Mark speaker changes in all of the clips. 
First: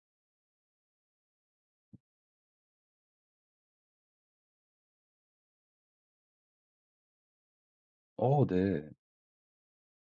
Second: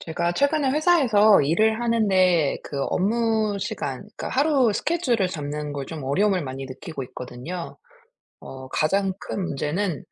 Speaker 1: 제가 최근에 회사에서 일을 하는데 그 업무 시간, 그러니까 하루 스케줄을 잡는 걸 좀 어려움을 많이 느끼고 있거든요.
Speaker 2: 어 네.
Speaker 1: 가장 큰 문제는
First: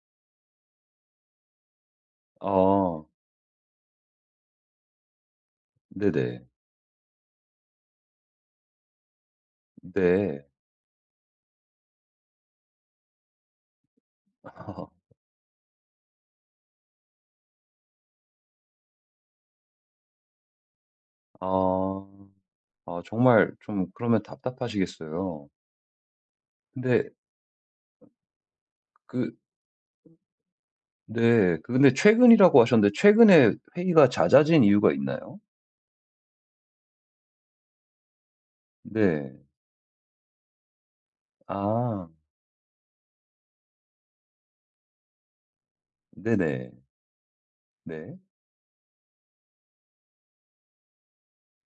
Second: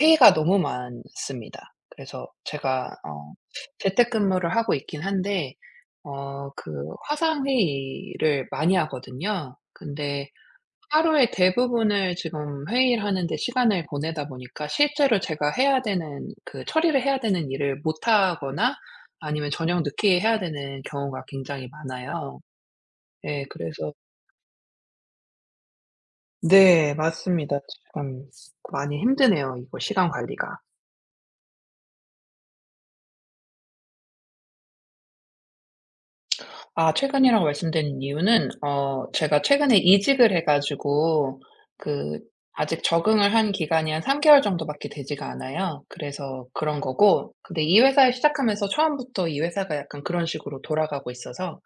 Speaker 1: 회의가 너무 많습니다. 그래서 제가
Speaker 2: 아
Speaker 1: 재택근무를 하고 있긴 한데
Speaker 2: 네네.
Speaker 1: 그 화상 회의를 많이 하거든요. 근데
Speaker 2: 네.
Speaker 1: 하루의 대부분을 지금 회의를 하는 데 시간을 보내다 보니까 실제로 제가 해야 되는 그 처리를 해야 되는 일을 못 하거나 아니면 저녁 늦게 해야 되는 경우가 굉장히
Speaker 2: 아.
Speaker 1: 많아요.
Speaker 2: 아
Speaker 1: 예,
Speaker 2: 정말 좀
Speaker 1: 그래서
Speaker 2: 그러면 답답하시겠어요.
Speaker 1: 네,
Speaker 2: 근데
Speaker 1: 맞습니다. 참 많이
Speaker 2: 그
Speaker 1: 힘드네요, 이거 시간 관리가.
Speaker 2: 네. 그 근데 최근이라고 하셨는데 최근에 회의가 잦아진 이유가 있나요?
Speaker 1: 아, 최근이라고 말씀드린 이유는
Speaker 2: 네.
Speaker 1: 제가 최근에 이직을 해 가지고
Speaker 2: 아
Speaker 1: 그 아직 적응을 한 기간이 한 3 개월 정도밖에 되지가 않아요. 그래서
Speaker 2: 네네.
Speaker 1: 그런 거고, 근데 이 회사에
Speaker 2: 네.
Speaker 1: 시작하면서 처음부터 이 회사가 약간 그런 식으로 돌아가고 있어서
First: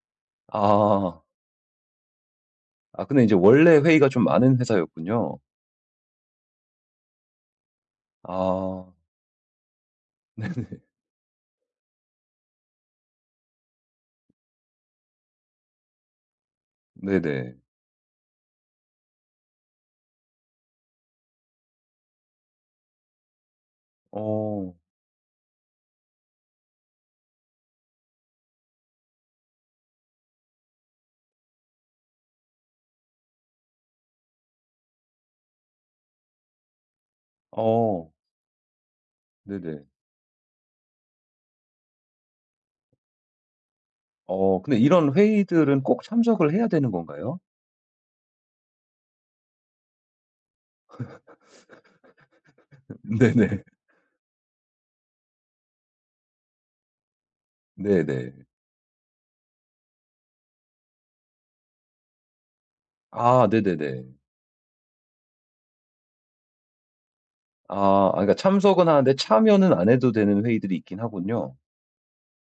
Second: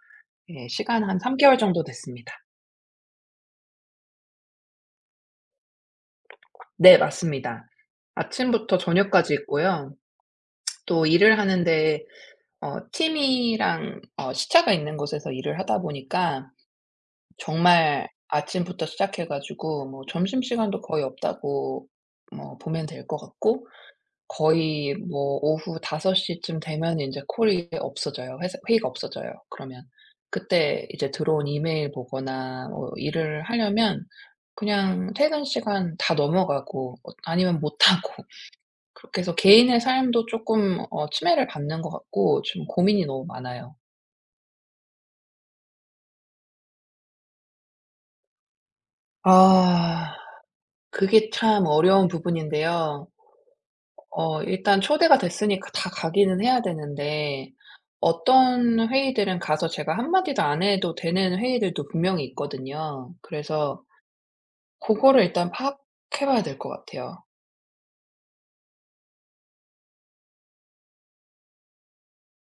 Speaker 1: 예, 시간 한
Speaker 2: 아.
Speaker 1: 3 개월 정도 됐습니다.
Speaker 2: 아 근데 이제 원래 회의가 좀 많은 회사였군요.
Speaker 1: 네, 맞습니다. 아침부터
Speaker 2: 아
Speaker 1: 저녁까지 있고요. 또 일을 하는데 팀이랑 시차가 있는 곳에서 일을 하다 보니까
Speaker 2: 네네.
Speaker 1: 정말 아침부터 시작해 가지고 뭐 점심시간도 거의 없다고 뭐 보면 될 것 같고,
Speaker 2: 어.
Speaker 1: 거의 뭐 오후 5 시쯤 되면 이제 콜이 없어져요. 회사 회의가 없어져요. 그러면 그때 이제 들어온 이메일 보거나 뭐 일을 하려면 그냥 퇴근 시간 다 넘어가고 아니면 못 하고
Speaker 2: 어
Speaker 1: 그렇게 해서 개인의
Speaker 2: 네네.
Speaker 1: 삶도 조금 침해를 받는 것 같고, 좀 고민이 너무 많아요.
Speaker 2: 어 근데 이런 회의들은 꼭 참석을 해야 되는 건가요?
Speaker 1: 아, 그게 참 어려운 부분인데요.
Speaker 2: 네네.
Speaker 1: 일단 초대가 됐으니까 다 가기는 해야 되는데
Speaker 2: 네네.
Speaker 1: 어떤 회의들은 가서 제가 한마디도 안 해도 되는 회의들도 분명히 있거든요.
Speaker 2: 아
Speaker 1: 그래서
Speaker 2: 네네네.
Speaker 1: 그거를 일단 파악해 봐야 될 것 같아요.
Speaker 2: 아 그러니까 참석은 하는데 참여는 안 해도 되는 회의들이 있긴 하군요.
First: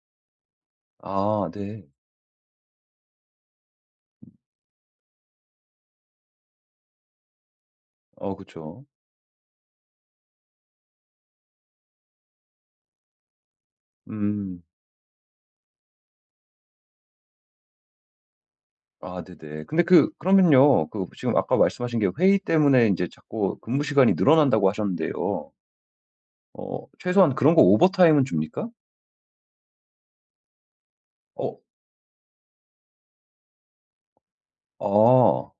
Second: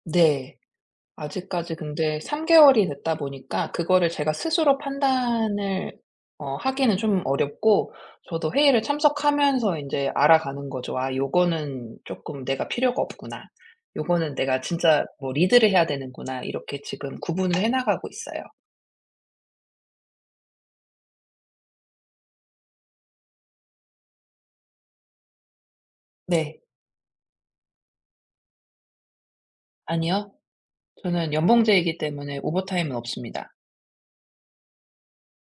Speaker 1: 네.
Speaker 2: 아
Speaker 1: 아직까지
Speaker 2: 네.
Speaker 1: 근데 3 개월이 됐다 보니까 그거를 제가 스스로 판단을 하기는 좀 어렵고,
Speaker 2: 어
Speaker 1: 저도 회의를
Speaker 2: 그쵸.
Speaker 1: 참석하면서 인제 알아가는 거죠. '아, 요거는 쪼끔 내가 필요가 없구나. 요거는 내가
Speaker 2: 음.
Speaker 1: 진짜 뭐 리드를 해야 되는구나.' 이렇게 지금 구분을 해 나가고 있어요.
Speaker 2: 아 네네. 근데 그러면요. 그 지금 아까 말씀하신 게 회의 때문에 이제 자꾸 근무 시간이 늘어난다고 하셨는데요.
Speaker 1: 네.
Speaker 2: 어 최소한 그런 거 오버타임은 줍니까?
Speaker 1: 아니요, 저는
Speaker 2: 어
Speaker 1: 연봉제이기 때문에 오버타임은 없습니다.
Speaker 2: 아.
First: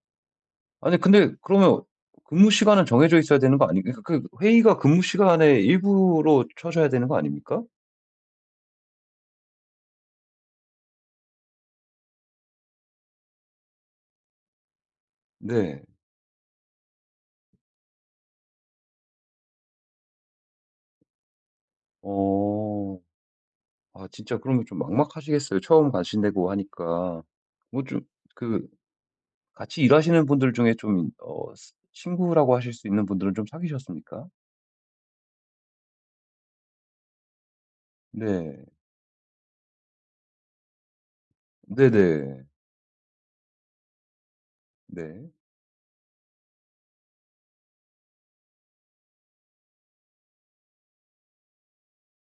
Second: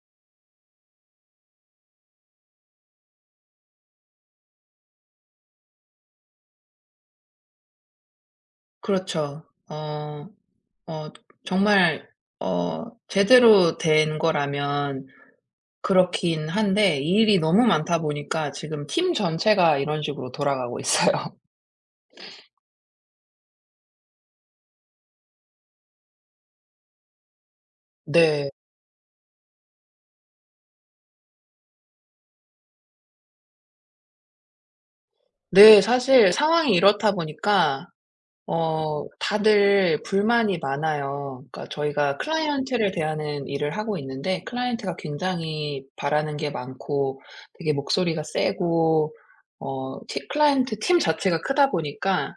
Speaker 2: 아니 근데 그러면 근무 시간은 정해져 있어야 되는 거 아니 그러니까 그 회의가 근무 시간의 일부로 쳐져야 되는 거 아닙니까?
Speaker 1: 그렇죠. 어 어 정말 제대로 된 거라면
Speaker 2: 네.
Speaker 1: 그렇긴 한데 일이 너무 많다 보니까 지금 팀 전체가 이런 식으로 돌아가고 있어요.
Speaker 2: 어. 아 진짜 그러면 좀 막막하시겠어요. 처음 가신다고 하니까. 뭐 좀
Speaker 1: 네.
Speaker 2: 그 같이 일하시는 분들 중에 좀 어 스 친구라고 하실 수 있는 분들은 좀 사귀셨습니까?
Speaker 1: 네. 사실 상황이 이렇다 보니까
Speaker 2: 네.
Speaker 1: 다들 불만이 많아요. 그러니까 저희가
Speaker 2: 네네.
Speaker 1: 클라이언트를 대하는 일을 하고 있는데, 클라이언트가
Speaker 2: 네.
Speaker 1: 굉장히 바라는 게 많고 되게 목소리가 세고 어 티 클라이언트 팀 자체가 크다 보니까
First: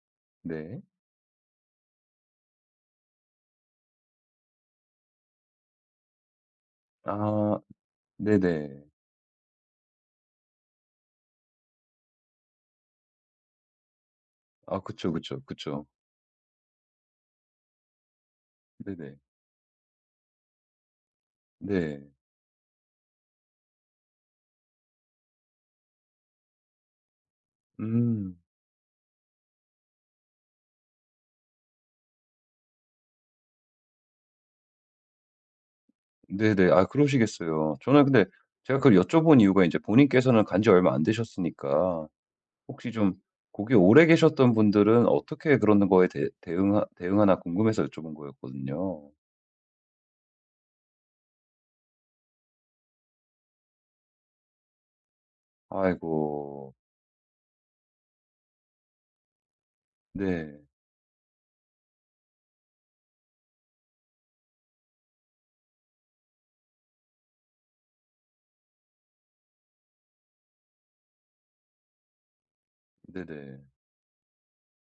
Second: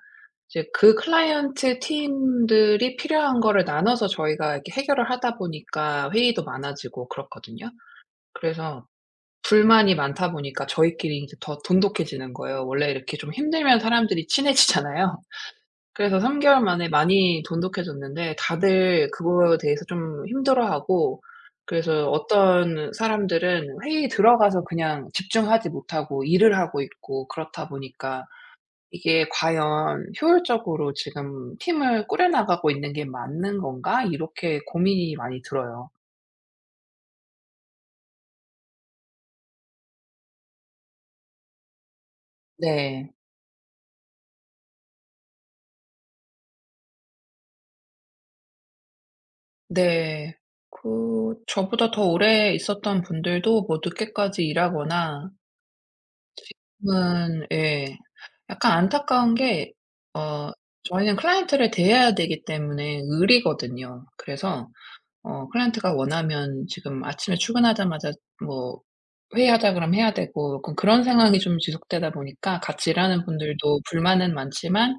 Speaker 1: 이제
Speaker 2: 네.
Speaker 1: 그 클라이언트 팀들이 필요한 거를 나눠서 저희가 이렇게 해결을 하다 보니까 회의도 많아지고
Speaker 2: 아
Speaker 1: 그렇거든요.
Speaker 2: 네네.
Speaker 1: 그래서 불만이 많다 보니까 저희끼리 이제 더 돈독해지는 거예요. 원래 이렇게 좀 힘들면 사람들이
Speaker 2: 아 그쵸,
Speaker 1: 친해지잖아요.
Speaker 2: 그쵸, 그쵸.
Speaker 1: 그래서 3 개월 만에 많이 돈독해졌는데 다들
Speaker 2: 네네.
Speaker 1: 그거에 대해서 좀 힘들어하고,
Speaker 2: 네.
Speaker 1: 그래서 어떤 사람들은 회의에 들어가서 그냥 집중하지 못하고 일을 하고 있고, 그렇다 보니까
Speaker 2: 음.
Speaker 1: 이게 '과연 효율적으로 지금 팀을 꾸려나가고 있는 게 맞는 건가?' 이렇게 고민이 많이 들어요.
Speaker 2: 네네. 아 그러시겠어요. 저는 근데 제가 그걸 여쭤본 이유가 이제 본인께서는 간지 얼마 안 되셨으니까 혹시
Speaker 1: 네.
Speaker 2: 좀 거기 오래 계셨던 분들은 어떻게 그런 거에 대 대응 대응하나 궁금해서 여쭤본 거였거든요.
Speaker 1: 네. 그 저보다 더 오래 있었던 분들도 뭐 늦게까지 일하거나
Speaker 2: 아이고.
Speaker 1: 지금은, 예. 약간 안타까운 게 어
Speaker 2: 네.
Speaker 1: 저희는 클라이언트를 대해야 되기 때문에 의리거든요. 그래서 클라이언트가 원하면 지금 아침에 출근하자마자 뭐 회의하자 그러면 해야 되고, 약간 그런 상황이 좀 지속되다 보니까 같이 일하는
Speaker 2: 네네.
Speaker 1: 분들도 불만은 많지만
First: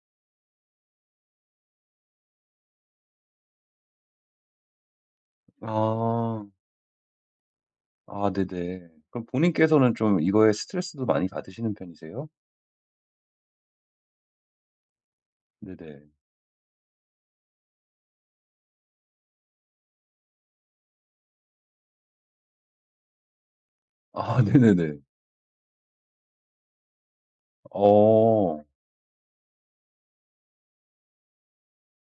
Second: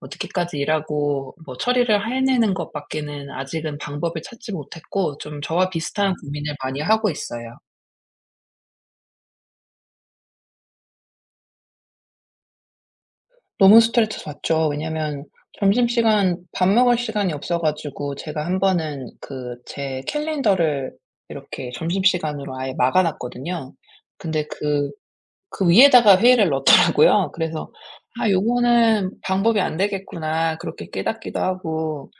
Speaker 1: 뭐 늦게까지 일하고 뭐 처리를 해내는 것밖에는 아직은 방법을 찾지 못했고, 좀 저와 비슷한
Speaker 2: 아.
Speaker 1: 고민을 많이 하고 있어요.
Speaker 2: 아 네네. 그럼 본인께서는 좀 이거에 스트레스도 많이 받으시는 편이세요?
Speaker 1: 너무 스트레스 받죠. 왜냐면
Speaker 2: 네네.
Speaker 1: 점심시간 밥 먹을 시간이 없어 가지고 제가 한 번은 그 제 캘린더를 이렇게 점심시간으로 아예 막아 놨거든요.
Speaker 2: 아
Speaker 1: 근데 그
Speaker 2: 네네네.
Speaker 1: 그 위에다가 회의를 넣더라고요. 그래서 '아,
Speaker 2: 어.
Speaker 1: 요거는 방법이 안 되겠구나.' 그렇게 깨닫기도 하고,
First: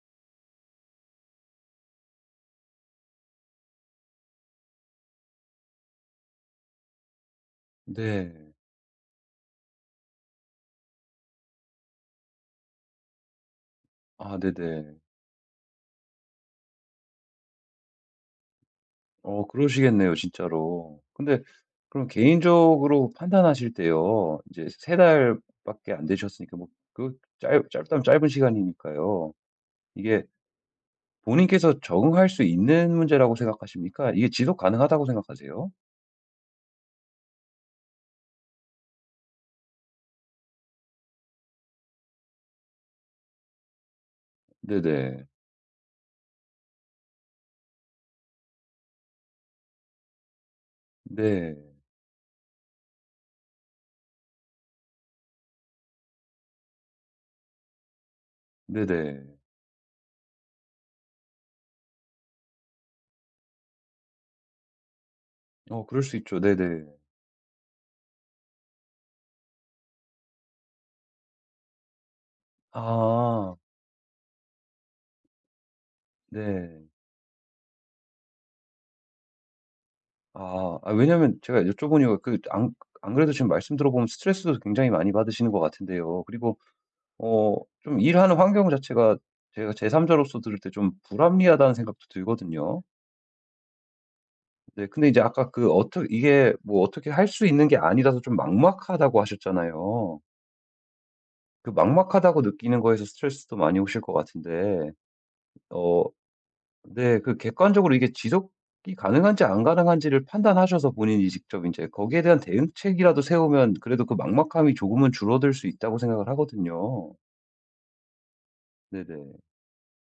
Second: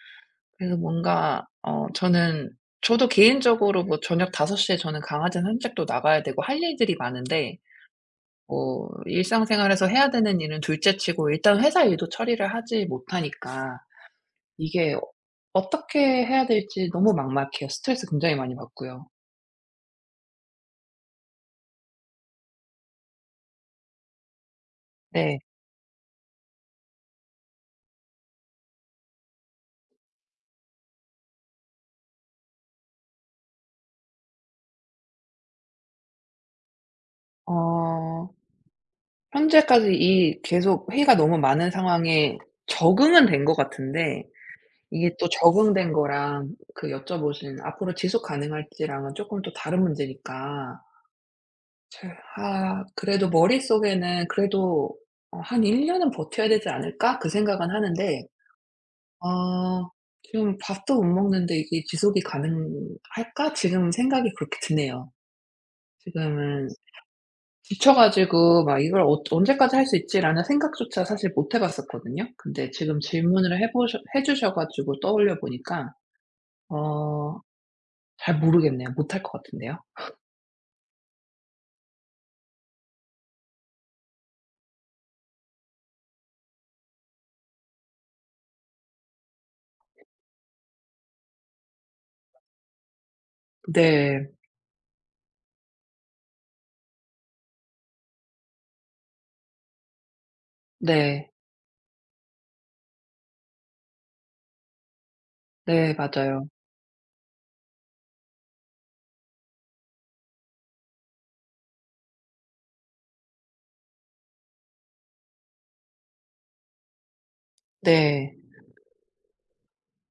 Speaker 1: 그래서 뭔가 어 저는 저도 개인적으로 뭐 저녁 5 시에 저는 강아지 산책도 나가야 되고 할 일들이 많은데,
Speaker 2: 네.
Speaker 1: 뭐 일상생활에서 해야 되는 일은 둘째치고 일단 회사 일도 처리를 하지 못하니까
Speaker 2: 아 네네.
Speaker 1: 이게 어떻게 해야 될지 너무 막막해요. 스트레스 굉장히 많이 받고요.
Speaker 2: 어 그러시겠네요 진짜로. 근데 그럼 개인적으로 판단하실 때요. 이제 세 달
Speaker 1: 네.
Speaker 2: 밖에 안 되셨으니까 뭐 그 짧 짧다면 짧은 시간이니까요. 이게 본인께서 적응할 수 있는 문제라고 생각하십니까? 이게 지속 가능하다고 생각하세요?
Speaker 1: 어 현재까지 이 계속 회의가 너무 많은 상황에 적응은 된 것 같은데, 이게
Speaker 2: 네네.
Speaker 1: 또 적응된 거랑 그 여쭤보신 앞으로 지속 가능할지랑은 쪼끔 또 다른 문제니까,
Speaker 2: 네.
Speaker 1: 제 아, 그래도 머릿속에는 그래도 '한 1 년은 버텨야 되지 않을까?' 그 생각은 하는데,
Speaker 2: 네네.
Speaker 1: 아. 지금 밥도 못 먹는데 이게 지속이 가능할까? 지금 생각이 그렇게 드네요.
Speaker 2: 어 그럴 수 있죠.
Speaker 1: 지금은
Speaker 2: 네네.
Speaker 1: 지쳐 가지고 막 '이걸 언제까지 할 수 있지?'라는 생각조차 사실 못 해 봤었거든요. 근데 지금
Speaker 2: 아
Speaker 1: 질문을 해 주셔 가지고 떠올려 보니까
Speaker 2: 네.
Speaker 1: 어 잘 모르겠네요. 못 할 것 같은데요.
Speaker 2: 아. 아 왜냐면 제가 여쭤보니까 그 안 그래도 지금 말씀 들어보면 스트레스도 굉장히 많이 받으시는 것 같은데요. 그리고 어 좀 일하는 환경 자체가 제가 제3자로서 들을 때 좀 불합리하다는 생각도 들거든요.
Speaker 1: 네.
Speaker 2: 네 근데 이제 아까 그 어떻 이게 뭐 어떻게 할 수 있는 게 아니라서 좀 막막하다고 하셨잖아요.
Speaker 1: 네.
Speaker 2: 그 막막하다고 느끼는 거에서 스트레스도 많이 오실 것 같은데
Speaker 1: 네,
Speaker 2: 어
Speaker 1: 맞아요.
Speaker 2: 네 그 객관적으로 이게 지속이 가능한지 안 가능한지를 판단하셔서 본인이 직접 이제 거기에 대한 대응책이라도 세우면 그래도 그 막막함이 조금은 줄어들 수 있다고 생각을 하거든요.
Speaker 1: 네.
Speaker 2: 네네.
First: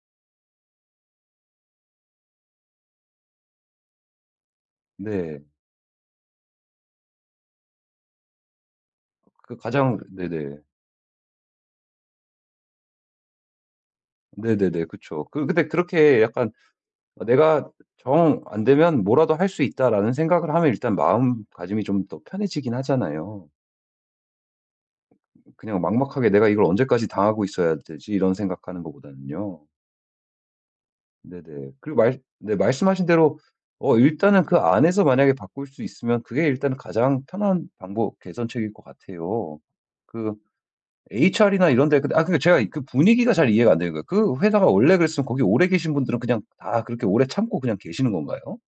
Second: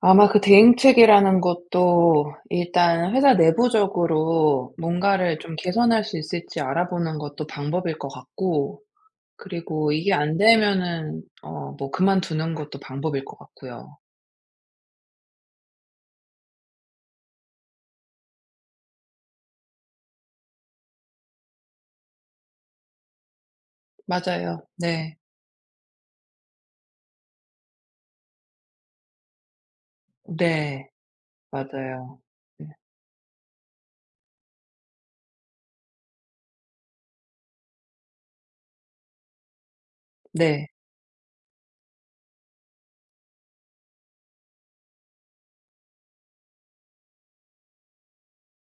Speaker 1: 아마 그 대행책이라는 것도 일단 회사 내부적으로 뭔가를
Speaker 2: 네.
Speaker 1: 좀 개선할 수 있을지 알아보는 것도 방법일 것 같고,
Speaker 2: 그
Speaker 1: 그리고
Speaker 2: 가장
Speaker 1: 이게 안
Speaker 2: 네네.
Speaker 1: 되면은 뭐 그만두는 것도 방법일 것 같고요.
Speaker 2: 네네네. 그쵸. 그 근데 그렇게 약간 어 '내가 정 안 되면 뭐라도 할 수 있다.'라는 생각을 하면 일단 마음가짐이 좀 더 편해지긴 하잖아요.
Speaker 1: 맞아요. 네.
Speaker 2: 그냥 막막하게 '내가 이걸 언제까지 당하고 있어야 되지?' 이런 생각하는 것보다는요.
Speaker 1: 네.
Speaker 2: 네네. 그리고 말
Speaker 1: 맞아요.
Speaker 2: 네
Speaker 1: 네.
Speaker 2: 말씀하신 대로 어 일단은 그 안에서 만약에 바꿀 수 있으면 그게 일단 가장 편한 방법 개선책일 것 같아요. 그
Speaker 1: 네.
Speaker 2: HR이나 이런 데 근데 아 그러니까 제가 그 분위기가 잘 이해가 안 되는 거예요. 그 회사가 원래 그랬으면 거기 오래 계신 분들은 그냥 다 그렇게 오래 참고 그냥 계시는 건가요?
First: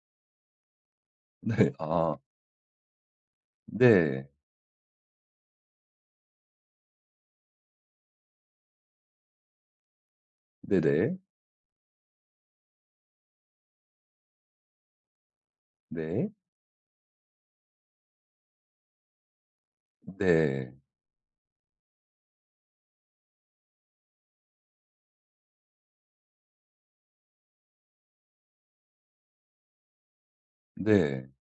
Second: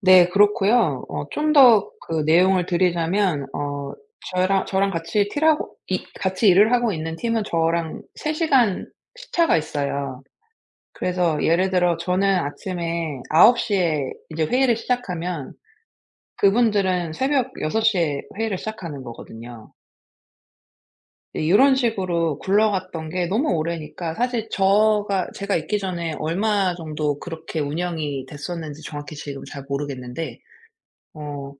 Speaker 1: 네, 그렇고요. 좀
Speaker 2: 네.
Speaker 1: 더
Speaker 2: 아.
Speaker 1: 그 내용을 드리자면
Speaker 2: 네.
Speaker 1: 저랑 같이 틸하고 이 같이 일을 하고 있는 팀은 저랑 3 시간 시차가 있어요.
Speaker 2: 네네.
Speaker 1: 그래서 예를 들어 저는 아침에 아홉시에 이제 회의를 시작하면
Speaker 2: 네.
Speaker 1: 그분들은 새벽 여섯시에 회의를 시작하는 거거든요.
Speaker 2: 네.
Speaker 1: 네, 요런 식으로 굴러갔던 게 너무 오래니까 사실 저가 제가 있기 전에 얼마 정도 그렇게 운영이 됐었는지 정확히 지금 잘 모르겠는데,
Speaker 2: 네.
Speaker 1: 어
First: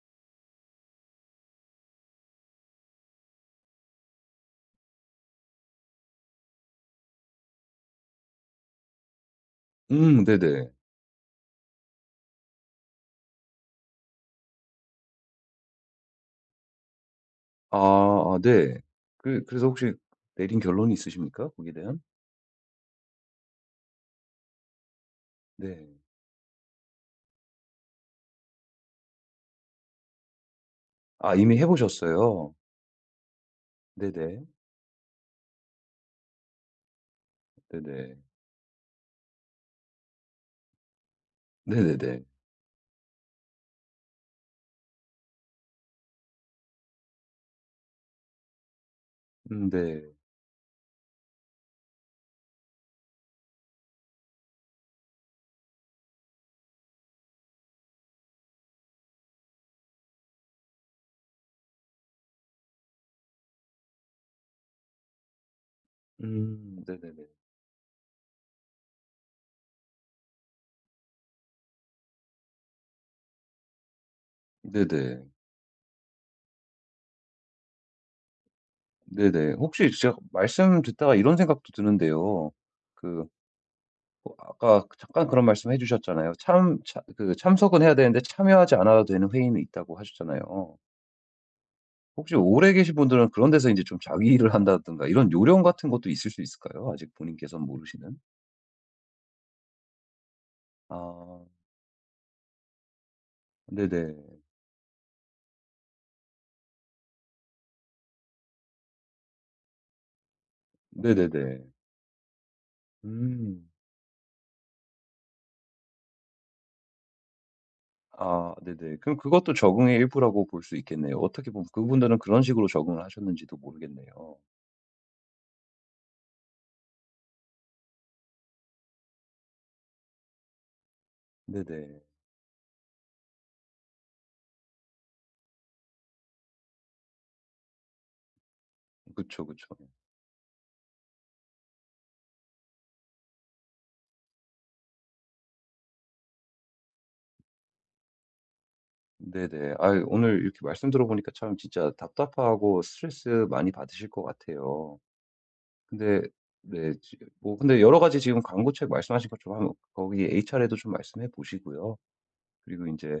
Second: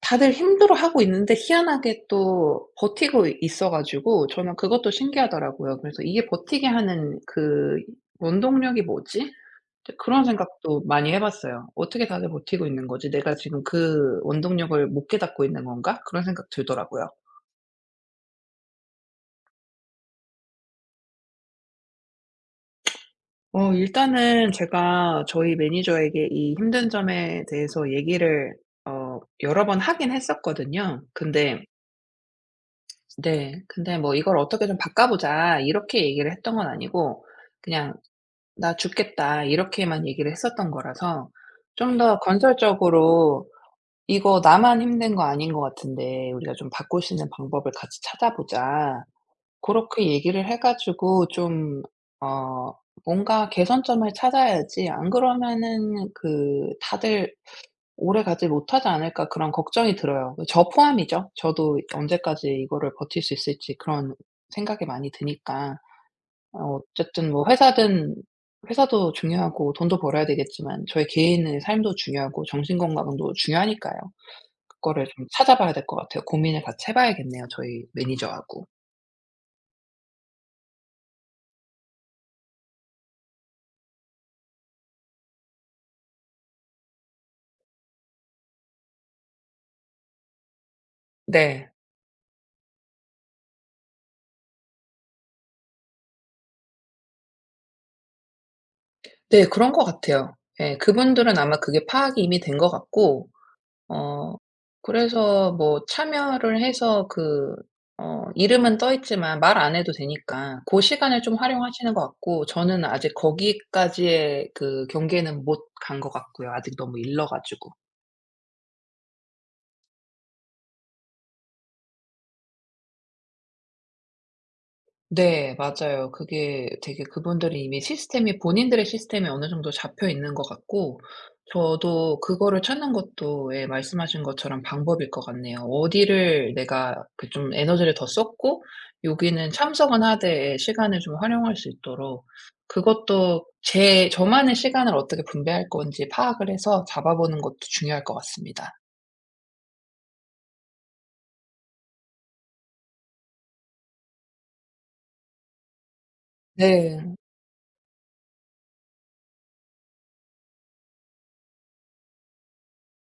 Speaker 1: 다들 힘들어하고 있는데 희한하게 또 버티고 있어 가지고 저는 그것도 신기하더라고요. 그래서 '이게 버티게 하는 그 원동력이 뭐지?' 근데 그런
Speaker 2: 네네.
Speaker 1: 생각도 많이 해 봤어요. '어떻게 다들 버티고 있는 거지? 내가 지금 그 원동력을 못 깨닫고 있는 건가?' 그런 생각 들더라고요.
Speaker 2: 아 아 네. 그 그래서 혹시 내린 결론이 있으십니까? 거기에 대한?
Speaker 1: 일단은 제가 저희
Speaker 2: 네.
Speaker 1: 매니저에게 이 힘든 점에 대해서 얘기를 여러 번 하긴 했었거든요.
Speaker 2: 아 이미
Speaker 1: 근데
Speaker 2: 해 보셨어요.
Speaker 1: 네. 근데 뭐 "이걸
Speaker 2: 네네.
Speaker 1: 어떻게 좀 바꿔 보자." 이렇게 얘기를 했던 건 아니고 그냥
Speaker 2: 네네.
Speaker 1: "나 죽겠다." 이렇게만 얘기를 했었던 거라서 좀 더
Speaker 2: 네네네.
Speaker 1: 건설적으로 이거 나만 힘든 거 아닌 것 같은데 우리가 좀 바꿀 수 있는 방법을 같이 찾아보자. 그렇
Speaker 2: 네.
Speaker 1: 게 얘기를 해 가지고 좀 어 뭔가 개선점을 찾아야지, 안 그러면은 그 다들 오래가지 못하지 않을까 그런 걱정이 들어요. 저 포함이죠. 저도 언제까지 이거를 버틸 수 있을지 그런 생각이 많이 드니까.
Speaker 2: 네네네.
Speaker 1: 어쨌든 뭐 회사든 회사도 중요하고 돈도 벌어야 되겠지만 저의 개인의 삶도 중요하고 정신 건강도 중요하니까요. 거를
Speaker 2: 네네.
Speaker 1: 좀 찾아봐야 될 것 같아요. 고민을 같이 해 봐야겠네요, 저희 매니저하고.
Speaker 2: 네네. 혹시 제가 말씀 듣다가 이런 생각도 드는데요. 그 어 아까 잠깐 그런 말씀해 주셨잖아요. 참 그 참석은 해야 되는데 참여하지 않아도 되는 회의는 있다고 하셨잖아요.
Speaker 1: 네.
Speaker 2: 혹시 오래 계신 분들은 그런 데서 이제 좀 자기 일을 한다든가 이런 요령 같은 것도 있을 수 있을까요? 아직 본인께서는 모르시는?
Speaker 1: 네, 그런 것 같아요. 예. 그분들은
Speaker 2: 아
Speaker 1: 아마 그게 파악이 이미 된 것 같고,
Speaker 2: 네네.
Speaker 1: 어 그래서 뭐 참여를 해서 그 이름은 떠 있지만 말 안 해도 되니까 고 시간을 좀
Speaker 2: 네네네.
Speaker 1: 활용하시는 것 같고, 저는 아직
Speaker 2: 음.
Speaker 1: 거기까지의 그 경계는 못 간 것 같고요, 아직 너무 일러 가지고.
Speaker 2: 아 네네. 그럼 그것도 적응의 일부라고 볼 수 있겠네요. 어떻게 보면 그분들은 그런 식으로 적응을 하셨는지도 모르겠네요.
Speaker 1: 네, 맞아요. 그게 되게 그분들이 이미 시스템이 본인들의 시스템이 어느 정도 잡혀 있는 것 같고,
Speaker 2: 네네.
Speaker 1: 저도 그거를 찾는 것도, 예, 말씀하신 것처럼 방법일 것 같네요. 어디를 내가 그 좀 에너지를 더 썼고
Speaker 2: 그쵸,
Speaker 1: 여기는
Speaker 2: 그쵸.
Speaker 1: 참석은 하되, 예, 시간을 좀 활용할 수 있도록, 그것도 제 저만의 시간을 어떻게 분배할 건지 파악을 해서 잡아보는 것도 중요할 것 같습니다.
Speaker 2: 네네. 아 오늘 이렇게 말씀 들어보니까 참 진짜 답답하고 스트레스 많이 받으실 것 같아요. 근데 네. 지
Speaker 1: 네.
Speaker 2: 뭐 근데 여러 가지 지금 광고책 말씀하신 것처럼 거기 HR에도 좀 말씀해 보시고요. 그리고 이제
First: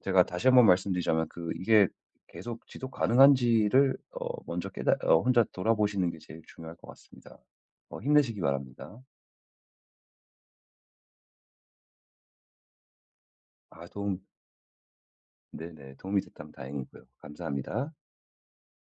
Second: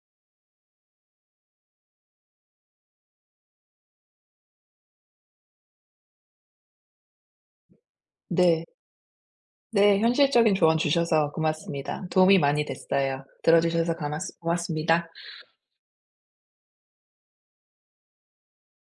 Speaker 2: 제가 다시 한번 말씀드리자면 그 이게 계속 지속 가능한지를 어 먼저 깨달 어 혼자 돌아보시는 게 제일 중요할 것 같습니다. 어 힘내시기
Speaker 1: 네.
Speaker 2: 바랍니다.
Speaker 1: 네. 현실적인 조언 주셔서 고맙습니다. 도움이 많이 됐어요. 들어
Speaker 2: 아
Speaker 1: 주셔서
Speaker 2: 도움
Speaker 1: 가맙스 고맙습니다.
Speaker 2: 네네. 도움이 됐다면 다행이고요. 감사합니다.